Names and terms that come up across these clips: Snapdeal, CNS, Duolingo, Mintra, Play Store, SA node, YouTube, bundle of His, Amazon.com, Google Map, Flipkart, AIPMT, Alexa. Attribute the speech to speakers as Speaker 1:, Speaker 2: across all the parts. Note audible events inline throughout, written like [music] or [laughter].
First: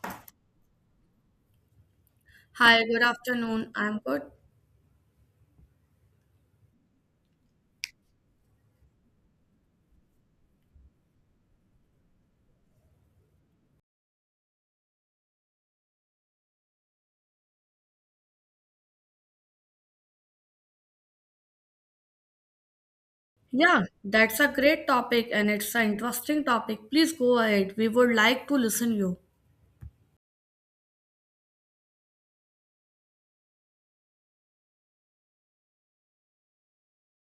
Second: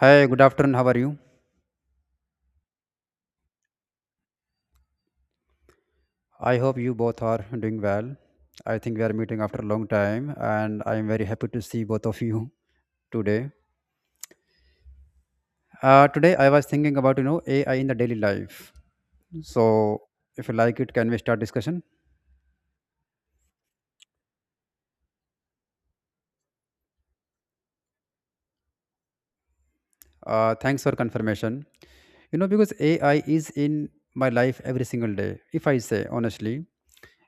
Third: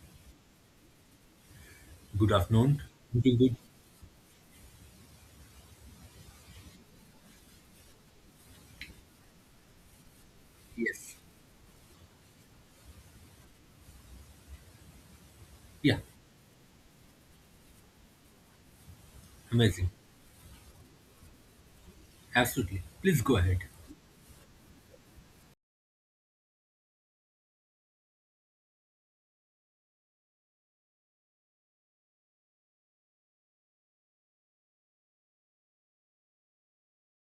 Speaker 1: Hi, good afternoon. How are you?
Speaker 2: Good afternoon.
Speaker 3: Hi, good
Speaker 2: Doing good.
Speaker 3: afternoon. I'm good.
Speaker 1: I hope you both are doing well. I think we are meeting after a long time, and I am
Speaker 2: Yes.
Speaker 1: very happy to see both of you today.
Speaker 2: Yeah,
Speaker 1: Today, I was thinking about AI in the daily life.
Speaker 2: amazing.
Speaker 1: So, if you like it, can we start discussion?
Speaker 2: Absolutely. Please go ahead.
Speaker 3: Yeah, that's a great topic and it's an interesting topic. Please go ahead. We would like to listen you.
Speaker 1: Thanks for confirmation. You know, because AI is in my life every single day. If I say honestly,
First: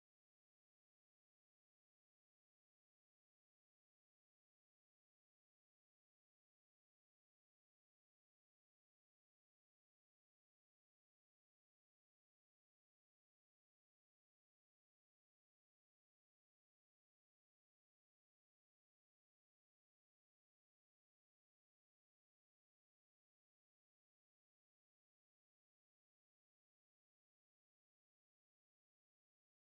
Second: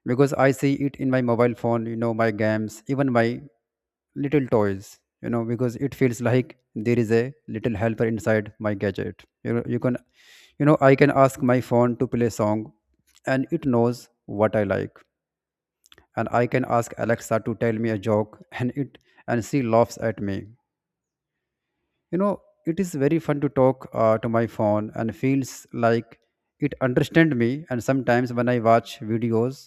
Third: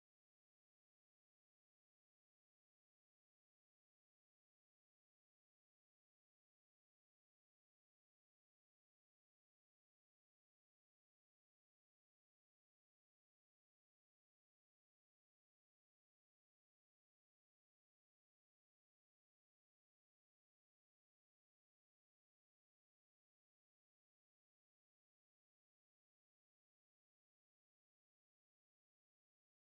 Speaker 1: because I see it in my mobile phone, you know, my games, even my little toys, because it feels like there is a little helper inside my gadget. You know, I can ask my phone to play song, and it knows what I like. And I can ask Alexa to tell me a joke [laughs] and she laughs at me, you know. It is very fun to talk to my phone, and feels like it understand me. And sometimes when I watch videos,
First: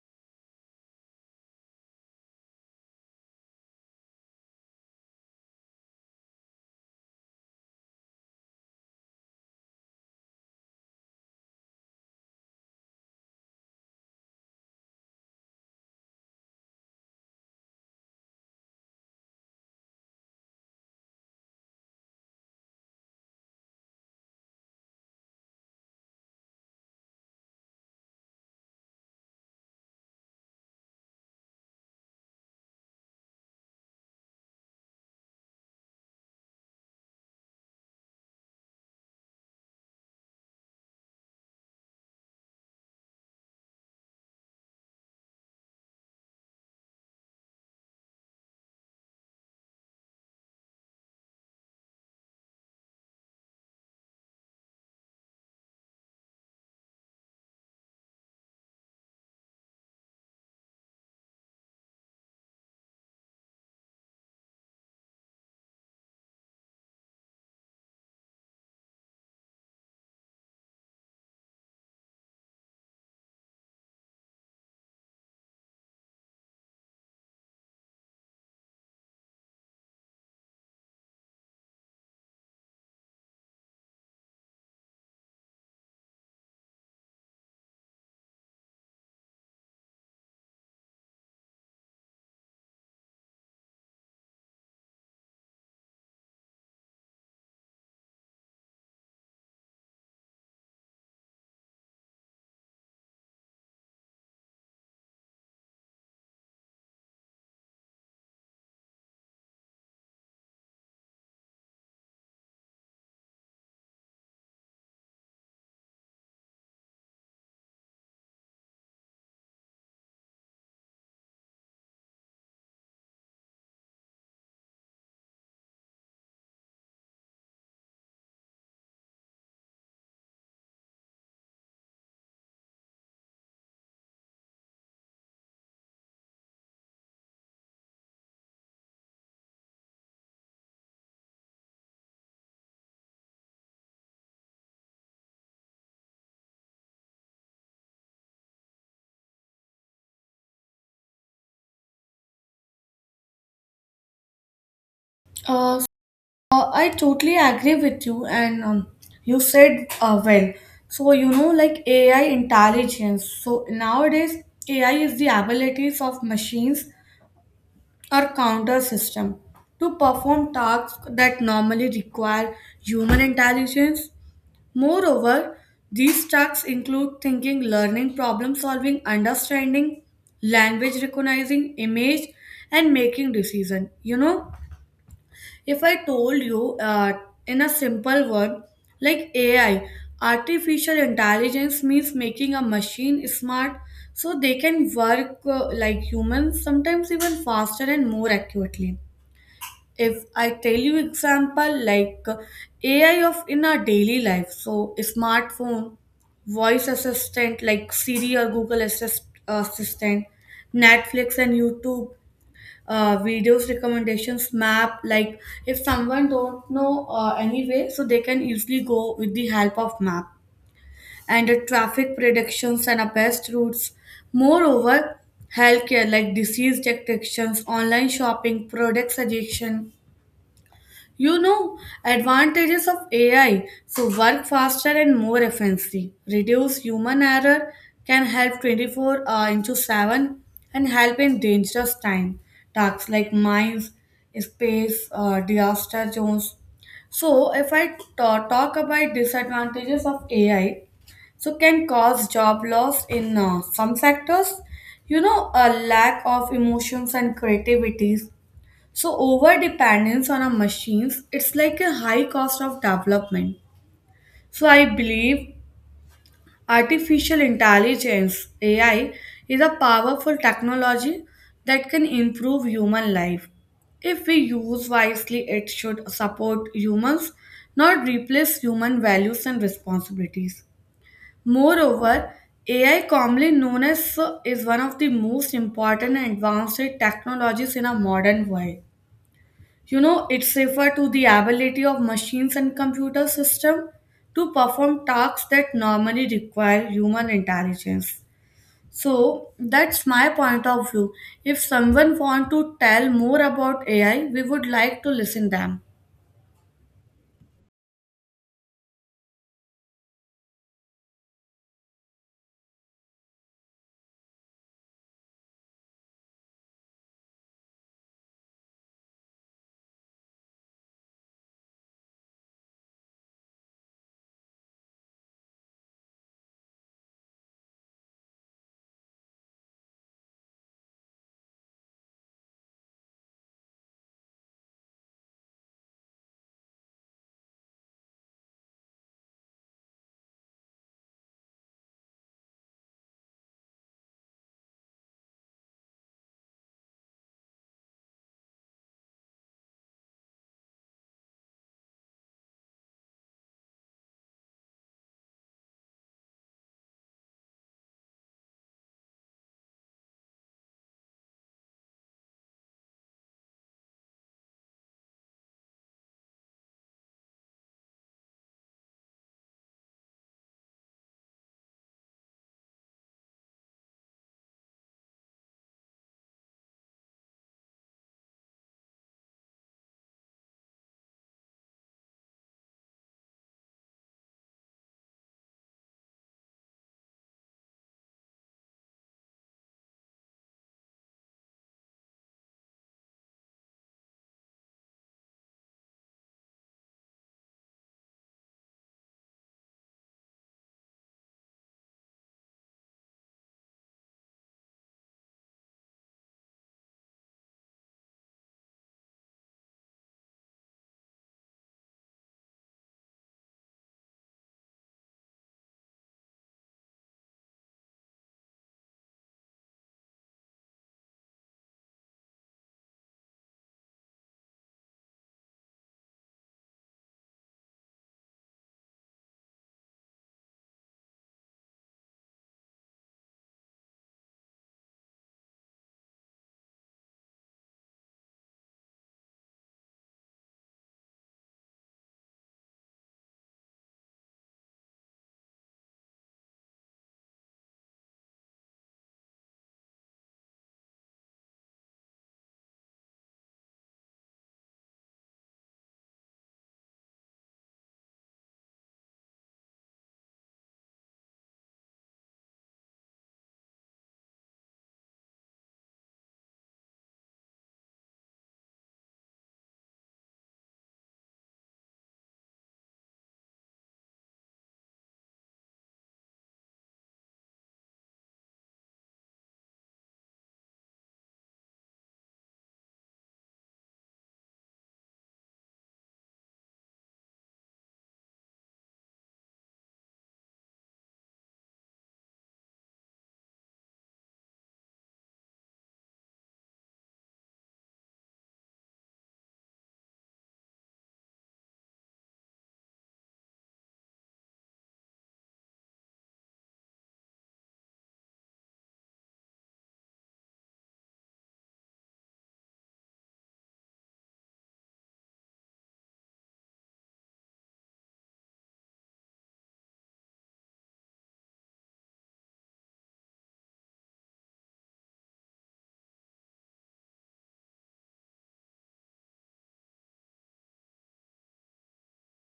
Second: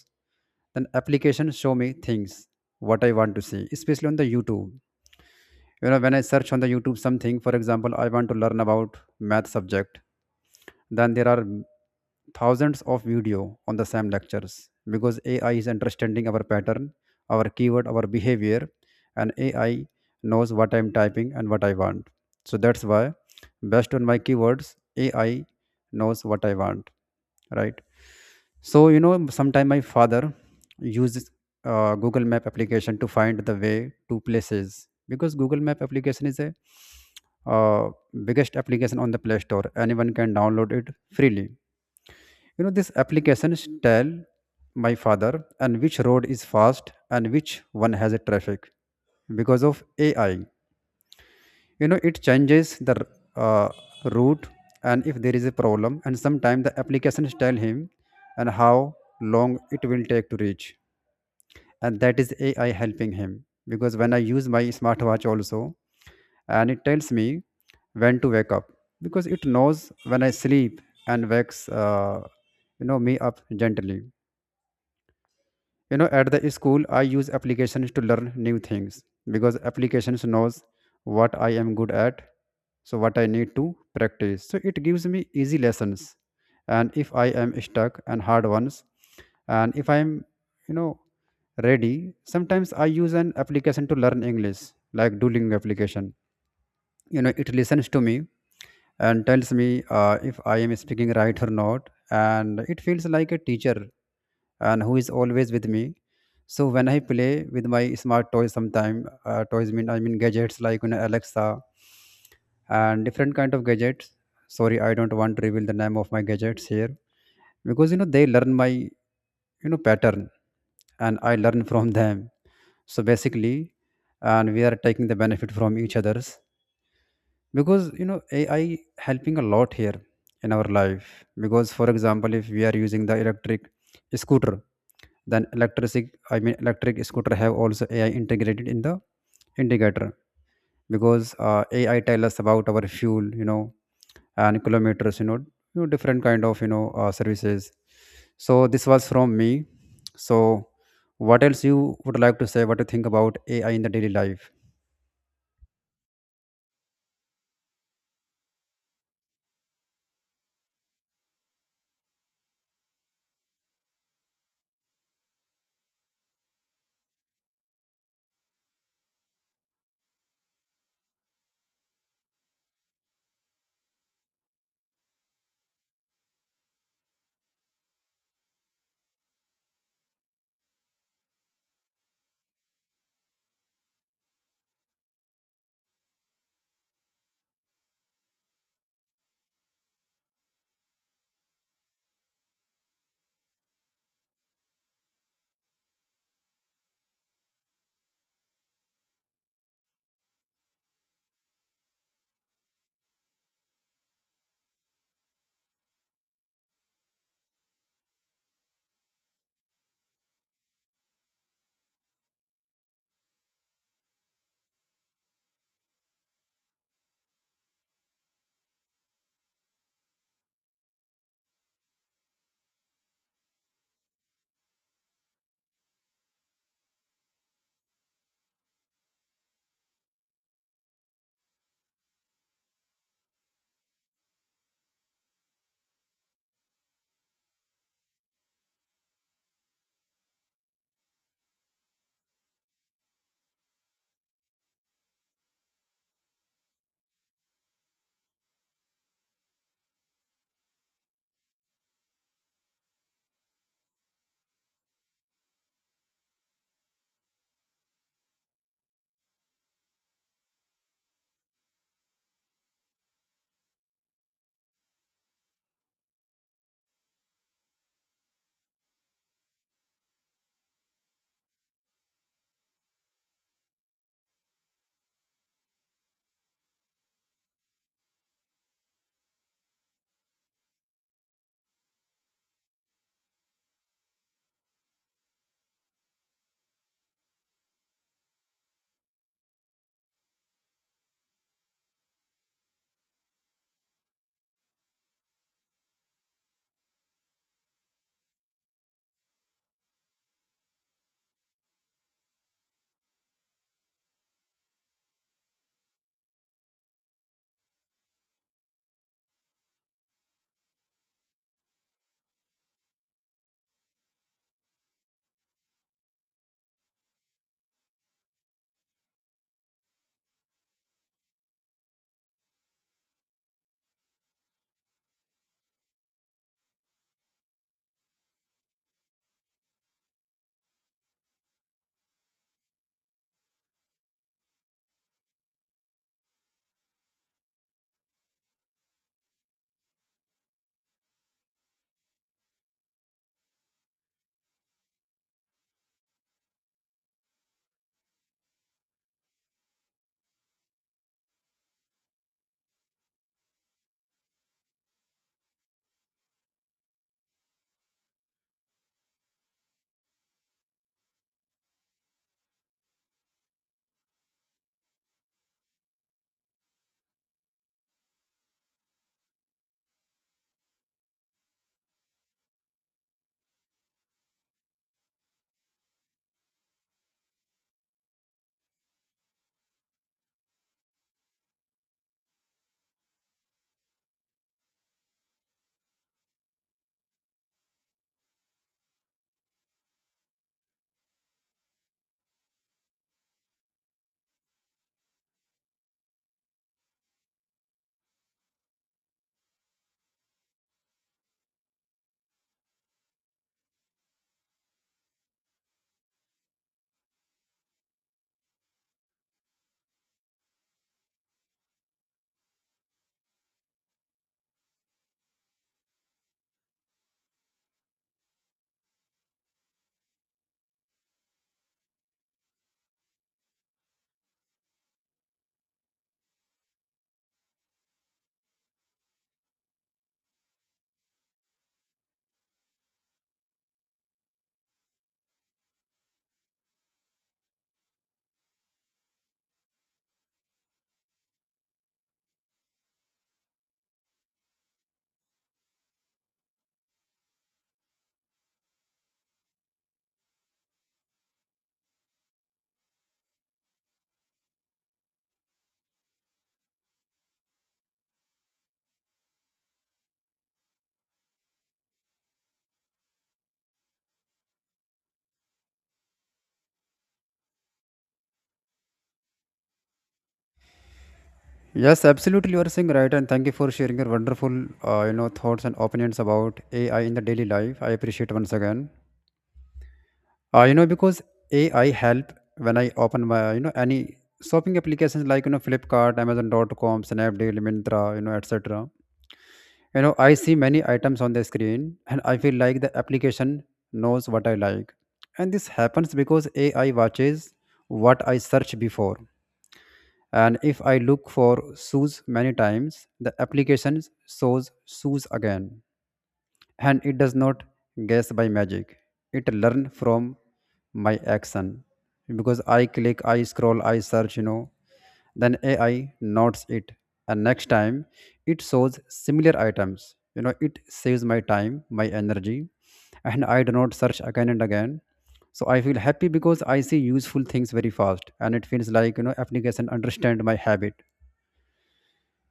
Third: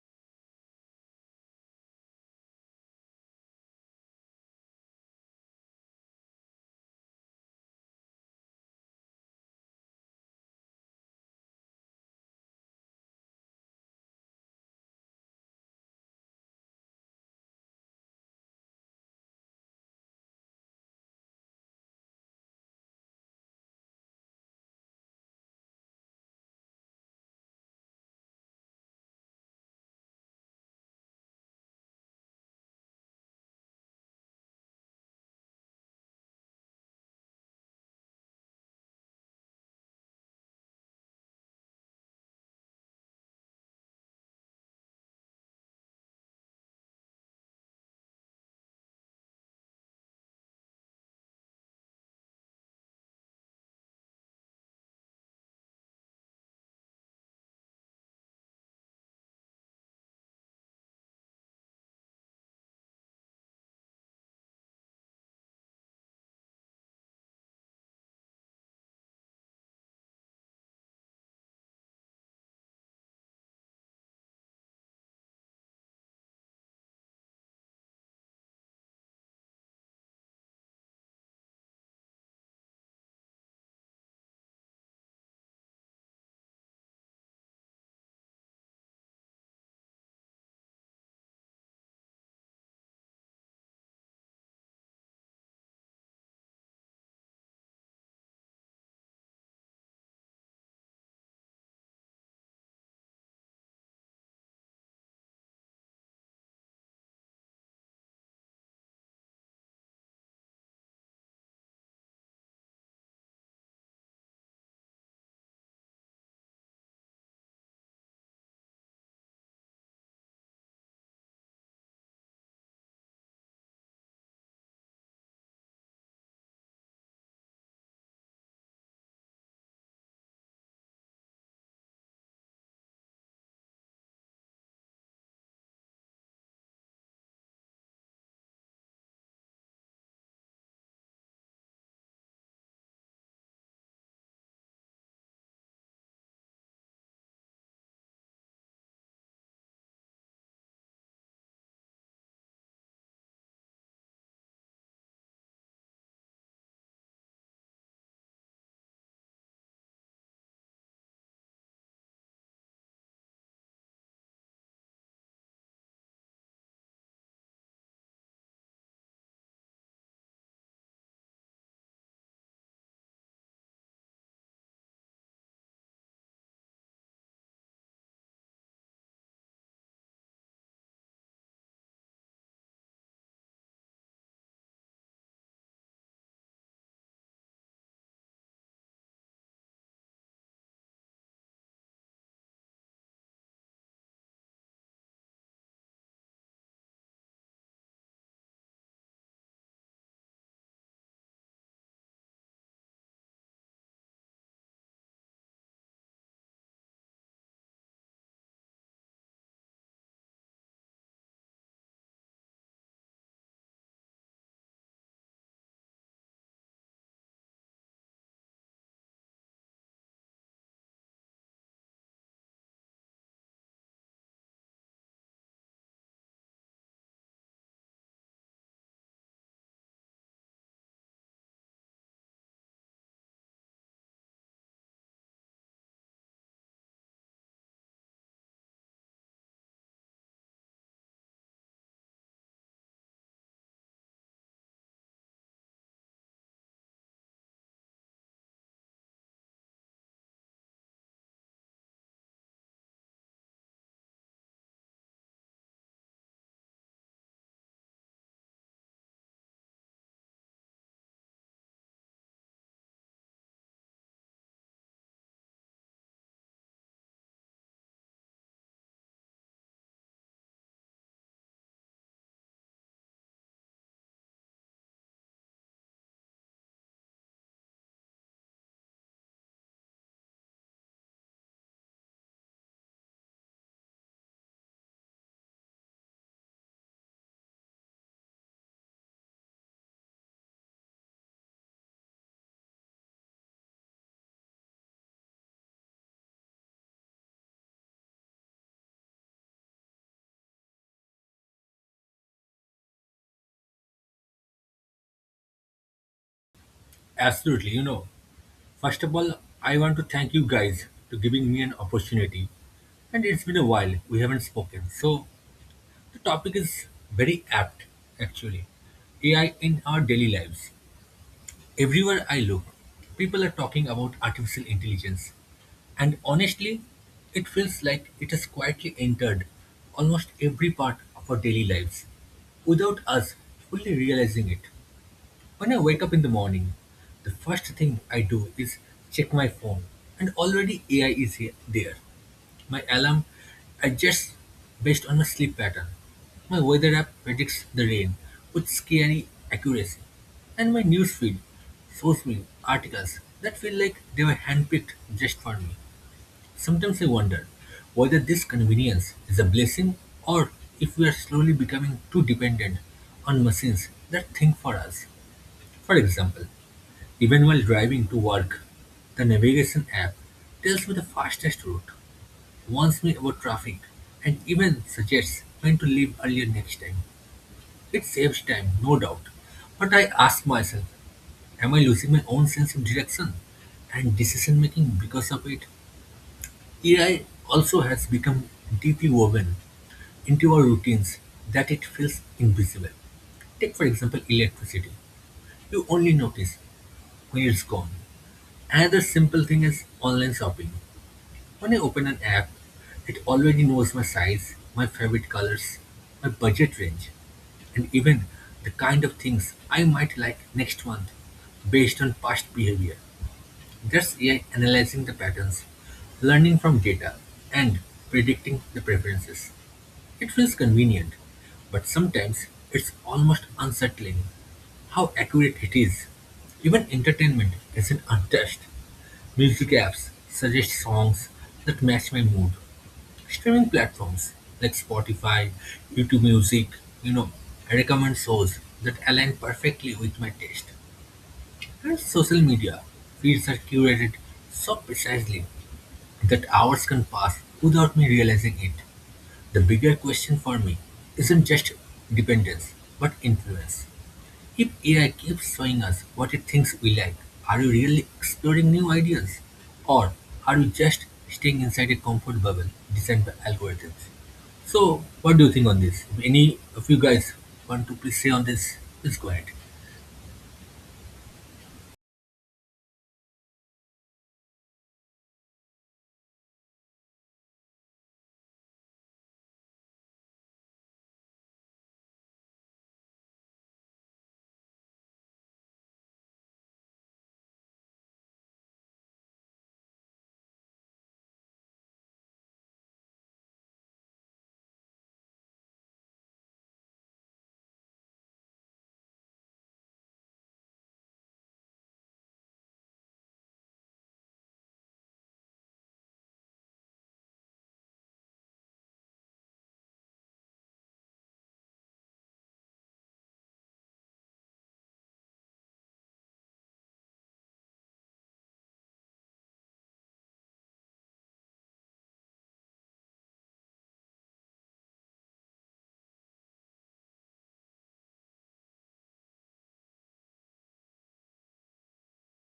Speaker 1: then applications show me things what I want to see, especially on the YouTube. You know, when I search on the YouTube something, for example, I want to learn about math subject, then there are thousands of video on the same lectures, because AI is understanding our pattern, our keyword, our behavior. And AI knows what I'm typing and what I want. So that's why, based on my keywords, AI knows what I want, right? So you know, sometime my father uses Google Map application to find the way to places, because Google Map application is a uh, biggest application on the Play Store. Anyone can download it freely. You know, this applications tell my father and which road is fast and which one has a traffic. Because of AI, you know, it changes the uh, route. And if there is a problem, and sometimes the applications tell him and how long it will take to reach, and that is AI helping him. Because when I use my smartwatch also, and it tells me when to wake up, because it knows when I sleep, and wakes me up gently. You know, at the school I use applications to learn new things, because applications knows what I am good at, so what I need to practice. So it gives me easy lessons, and if I am stuck and hard ones. And if I am, you know ready, sometimes I use an application to learn English, like Duolingo application. You know, it listens to me and tells me if I am speaking right or not, and it feels like a teacher and who is always with me. So when I play with my smart toys, sometime toys mean I mean gadgets like, you know, Alexa and different kind of gadgets. Sorry, I don't want to reveal the name of my gadgets here, because they learn my pattern, and I learn from them. So basically, and we are taking the benefit from each others, because you know AI helping a lot here in our life. Because for example, if we are using the electric scooter, then electric I mean electric scooter have also AI integrated in the indicator, because AI tell us about our fuel, you know, and kilometers, you know, different kind of, services. So this was from me. So what else you would like to say, what you think about AI in the daily life?
Speaker 3: Uh, so I totally agree with you, and you said well. So you know, like AI intelligence. So nowadays AI is the abilities of machines or counter system to perform tasks that normally require human intelligence. Moreover, these tasks include thinking, learning, problem solving, understanding, language recognizing, image, and making decision. You know, if I told you in a simple word like AI, artificial intelligence means making a machine smart so they can work like humans, sometimes even faster and more accurately. If I tell you example, like AI of in our daily life, so smartphone, voice assistant like Siri or Google assistant, Netflix and YouTube, videos recommendations, map, like if someone don't know anyway, so they can easily go with the help of map and the traffic predictions and the best routes. Moreover, healthcare like disease detections, online shopping product suggestion, you know, advantages of AI: so work faster and more efficiently, reduce human error, can help 24 into 7, and help in dangerous time tasks like mines, space, disaster zones. So, if I talk about disadvantages of AI, so can cause job loss in some sectors. You know, a lack of emotions and creativity, so over dependence on our machines, it's like a high cost of development. So I believe artificial intelligence, AI, is a powerful technology that can improve human life. If we use wisely, it should support humans, not replace human values and responsibilities. Moreover, AI, commonly known as, is one of the most important and advanced technologies in our modern world. You know, it's referred to the ability of machines and computer system to perform tasks that normally require human intelligence. So that's my point of view. If someone want to tell more about AI, we would like to listen them.
Speaker 2: Absolutely. You know, first of all, I want to thank you guys for giving me an opportunity. And it's been a while. We haven't spoken. So the topic is very apt, actually. AI in our daily lives. Everywhere I look, people are talking about artificial intelligence, and honestly, it feels like it has quietly entered almost every part of our daily lives without us fully realizing it. When I wake up in the morning, the first thing I do is check my phone, and already AI is here, there. My alarm adjusts based on my sleep pattern. My weather app predicts the rain with scary accuracy. And my newsfeed shows me articles that feel like they were handpicked just for me. Sometimes I wonder whether this convenience is a blessing or if we are slowly becoming too dependent on machines that think for us. For example, even while driving to work, the navigation app tells me the fastest route, warns me about traffic, and even suggests when to leave earlier next time. It saves time, no doubt. But I ask myself, am I losing my own sense of direction and decision making because of it? AI also has become deeply woven into our routines that it feels invisible. Take, for example, electricity. You only notice when it's gone. Another simple thing is online shopping. When I open an app, it already knows my size, my favorite colors, my budget range, and even the kind of things I might like next month based on past behavior. That's AI analyzing the patterns, learning from data, and predicting the preferences. It feels convenient, but sometimes it's almost unsettling how accurate it is. Even entertainment isn't untouched. Music apps suggest songs that match my mood. Streaming platforms like Spotify, YouTube Music, you know, recommend shows that align perfectly with my taste. And social media feeds are curated so precisely that hours can pass without me realizing it. The bigger question for me isn't just dependence, but influence. If AI keeps showing us what it thinks we like, are we really exploring new ideas? Or are we just staying inside a comfort bubble designed by algorithms? So, what do you think on this? If any of you guys want to please say on this, please go ahead.
Speaker 1: Yes, absolutely. You are saying right, and thank you for sharing your wonderful, thoughts and opinions about AI in the daily life. I appreciate once again. You know, because AI help when I open my, you know, any shopping applications like you know Flipkart, Amazon.com, Snapdeal, Mintra, you know, etc. You know, I see many items on the screen, and I feel like the application knows what I like, and this happens because AI watches what I search before. And if I look for shoes many times, the application shows shoes again, and it does not guess by magic. It learn from my action, because I click, I scroll, I search, you know, then AI notes it. And next time it shows similar items. You know, it saves my time, my energy, and I do not search again and again. So I feel happy because I see useful things very fast, and it feels like, you know, application understand my habit,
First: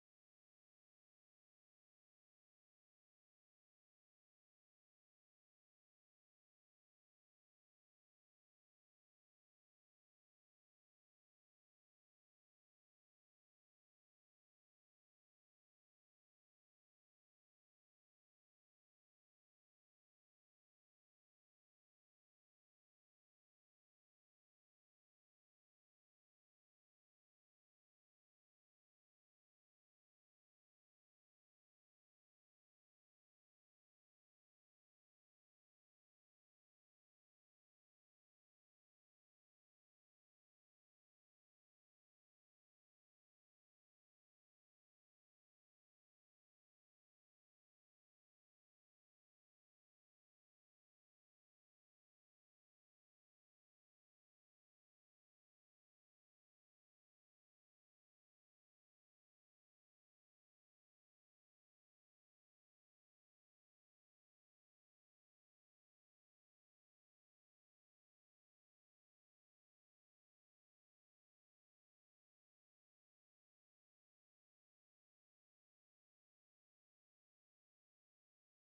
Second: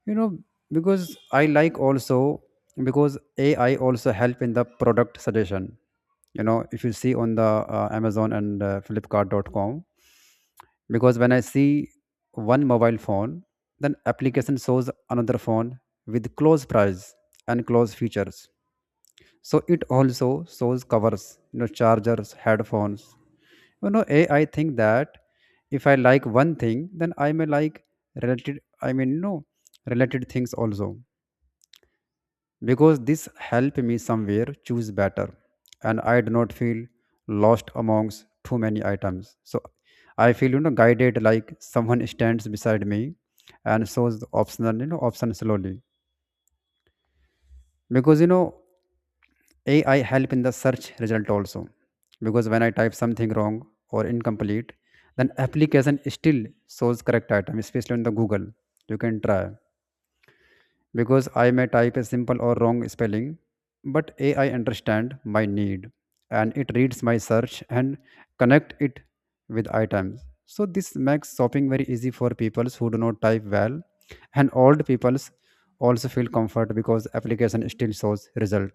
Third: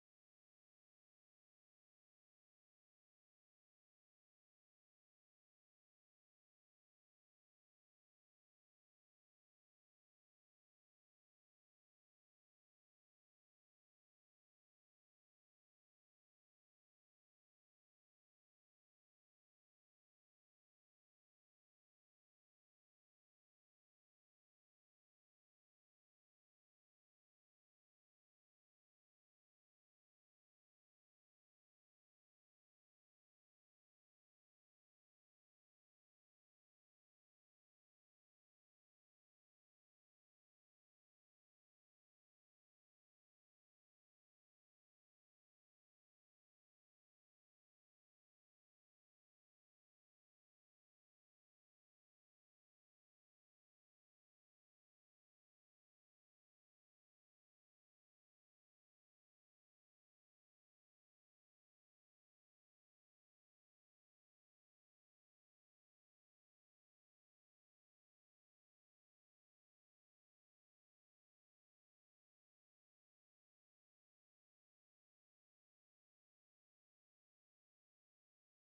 Speaker 1: you know. Because I like also, because AI also help in the product suggestion. You know, if you see on the amazon and flipkart.com, because when I see one mobile phone, then application shows another phone with close price and close features. So it also shows covers, you know, chargers, headphones. You know, a, I think that if I like one thing, then I may like related I mean no related things also. Because this help me somewhere choose better, and I do not feel lost amongst too many items. So I feel, you know, guided, like someone stands beside me and shows the optional, option slowly. Because you know AI help in the search result also, because when I type something wrong or incomplete, then application still shows correct item, especially on the Google. You can try, because I may type a simple or wrong spelling, but AI understand my need, and it reads my search and connect it with items. So this makes shopping very easy for people who do not type well, and old people also feel comfort because application still shows result.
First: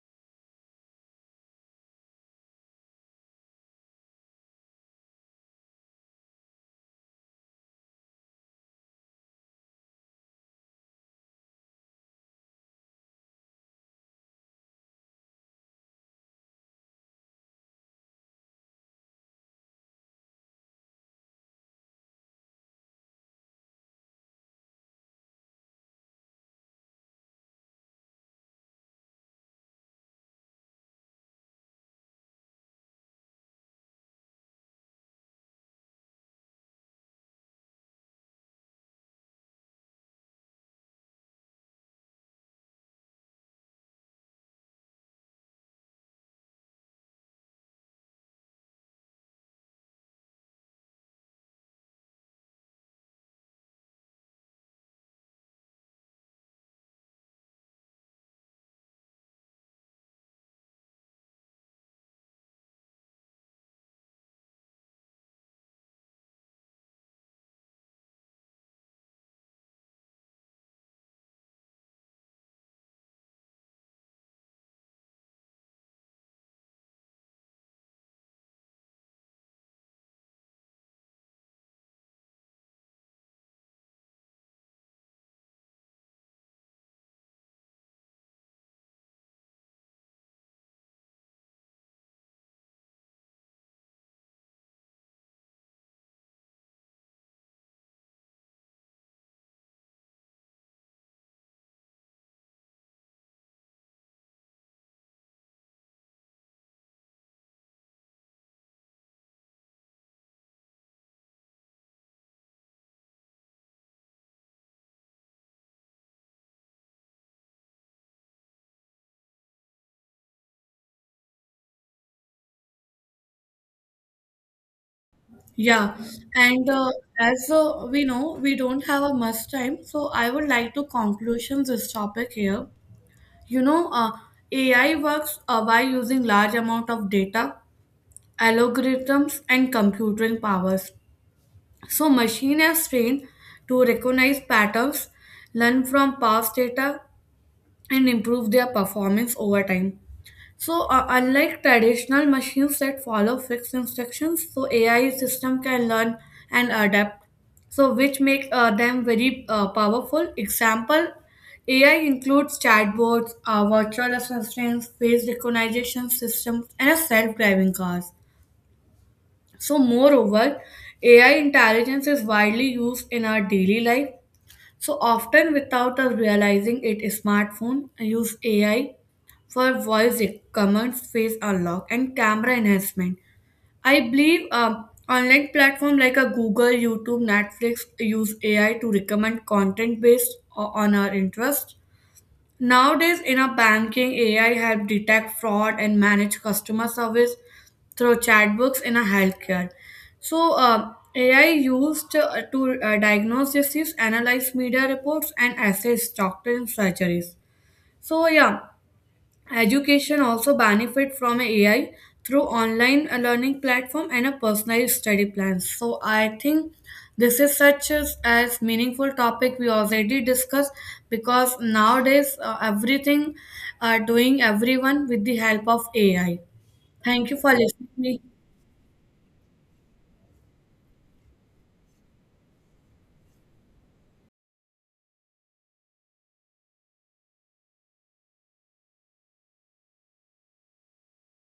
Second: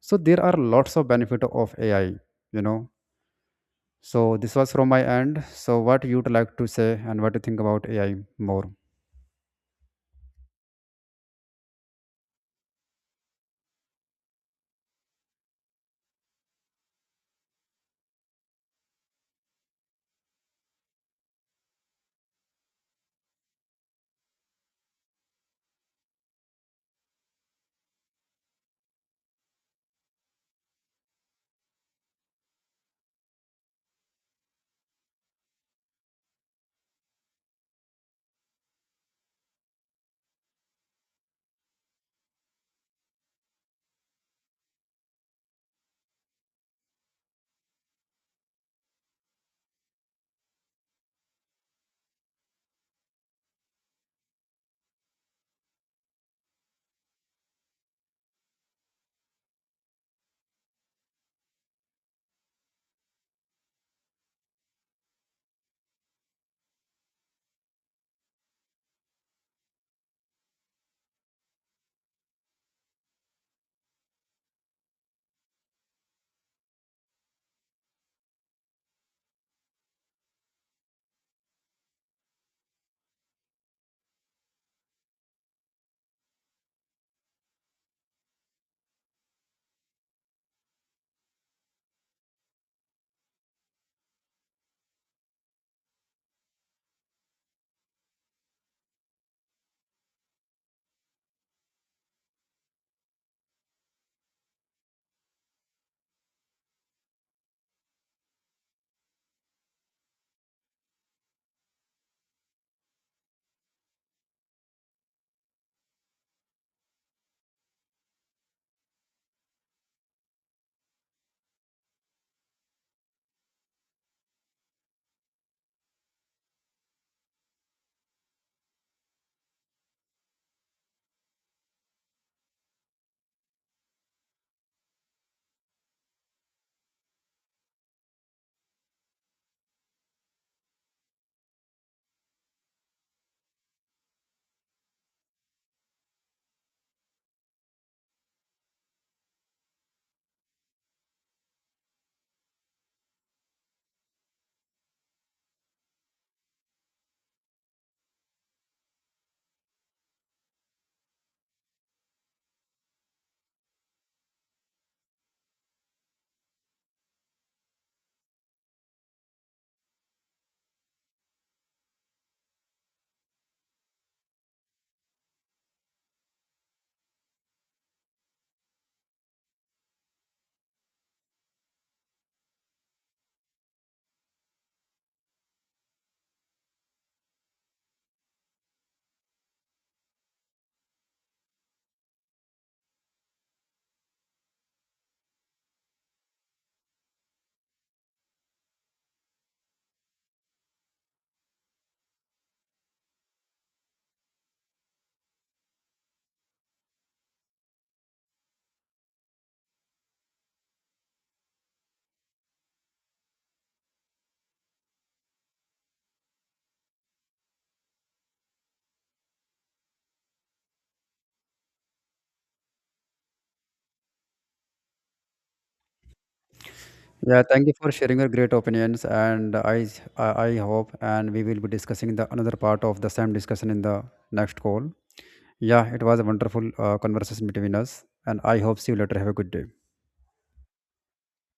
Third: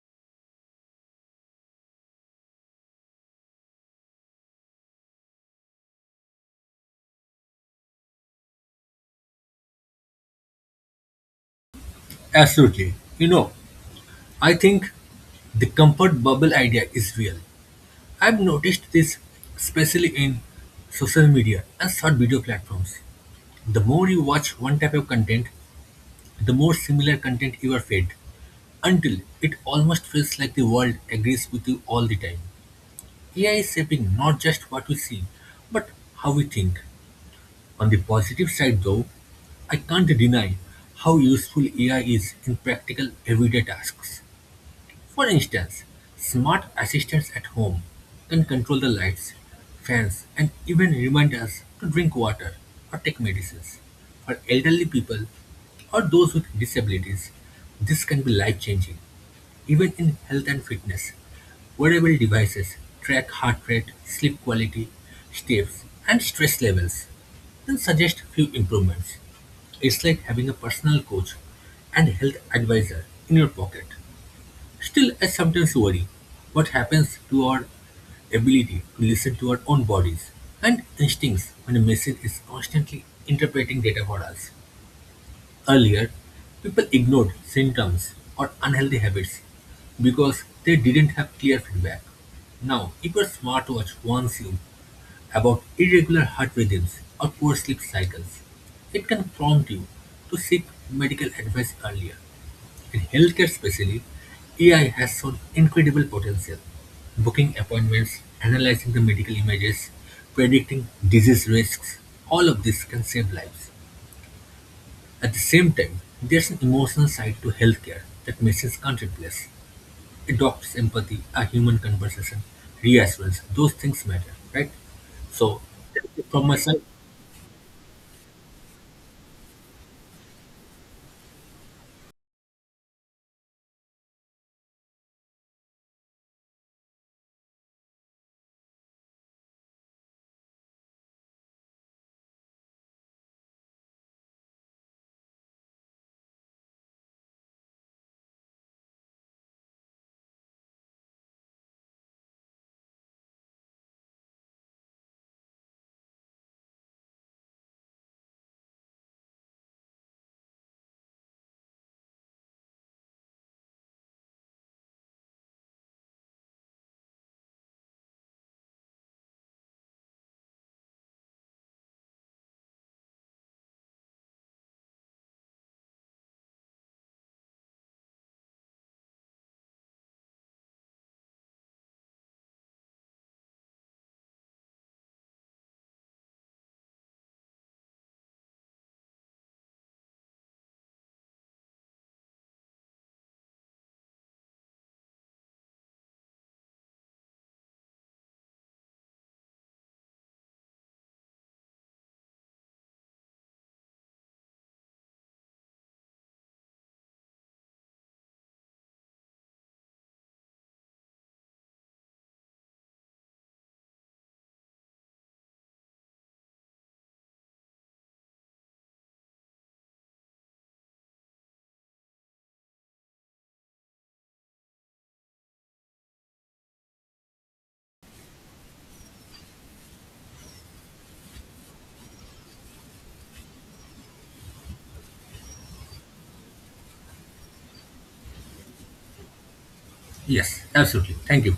Speaker 1: So there are lots of benefit of AI, you know. So this was from my end. So what you'd like to say and what you think about AI more?
Speaker 2: Absolutely. You know, I think the comfort bubble idea is real. I've noticed this especially in social media and short video platforms. The more you watch one type of content, the more similar content you are fed, until it almost feels like the world agrees with you all the time. AI is shaping not just what we see, but how we think. On the positive side, though, I can't deny how useful AI is in practical everyday tasks. For instance, smart assistants at home can control the lights, fans, and even remind us to drink water or take medicines. For elderly people or those with disabilities, this can be life changing. Even in health and fitness, wearable devices track heart rate, sleep quality, steps, and stress levels, and suggest few improvements. It's like having a personal coach and health advisor in your pocket. Still, I sometimes worry what happens to our ability to listen to our own bodies and instincts when a machine is constantly interpreting data for us. Earlier, people ignored symptoms or unhealthy habits because they didn't have clear feedback. Now, if your smartwatch warns you about irregular heart rhythms or poor sleep cycles, it can prompt you to seek medical advice earlier. In healthcare especially, AI has shown incredible potential. Booking appointments, analyzing the medical images, predicting disease risks, all of this can save lives. At the same time, there's an emotional side to healthcare that machines can't replace. A doctor's empathy, a human conversation, reassurance, those things matter, right? So,
Speaker 3: Yeah,
Speaker 2: from my
Speaker 3: and
Speaker 2: side,
Speaker 3: as we know, we don't have a much time, so I would like to conclusion this topic here. You know, AI works by using large amount of data, algorithms, and computing powers. So machine is trained to recognize patterns, learn from past data, and improve their performance over time. So unlike traditional machines that follow fixed instructions, so AI system can learn and adapt. So which make them very powerful. Example, AI includes chatbots, virtual assistants, face recognition systems, and a self-driving cars. So, moreover, AI intelligence is widely used in our daily life. So, often without us realizing it, smartphone use AI for voice commands, face unlock, and camera enhancement. I believe online platform like a Google, YouTube, Netflix use AI to recommend content based on our interest. Nowadays, in our banking, AI help detect fraud and manage customer service through chatbots in a healthcare. So, AI used to diagnose disease, analyze media reports, and assist doctor in surgeries. So, yeah, education also benefit from AI through online learning platform and a personalized study plan. So I think this is such as meaningful topic we already discussed, because nowadays everything are doing everyone with the help of AI. Thank you
Speaker 1: Yeah,
Speaker 3: for
Speaker 1: thank you
Speaker 3: listening.
Speaker 1: for sharing
Speaker 3: Me.
Speaker 1: your great opinions. And I hope and we will be discussing the another part of the same discussion in the next call. Yeah, it was a wonderful conversation between us, and I hope see you later. Have a good day.
Speaker 2: yes, absolutely. Thank you.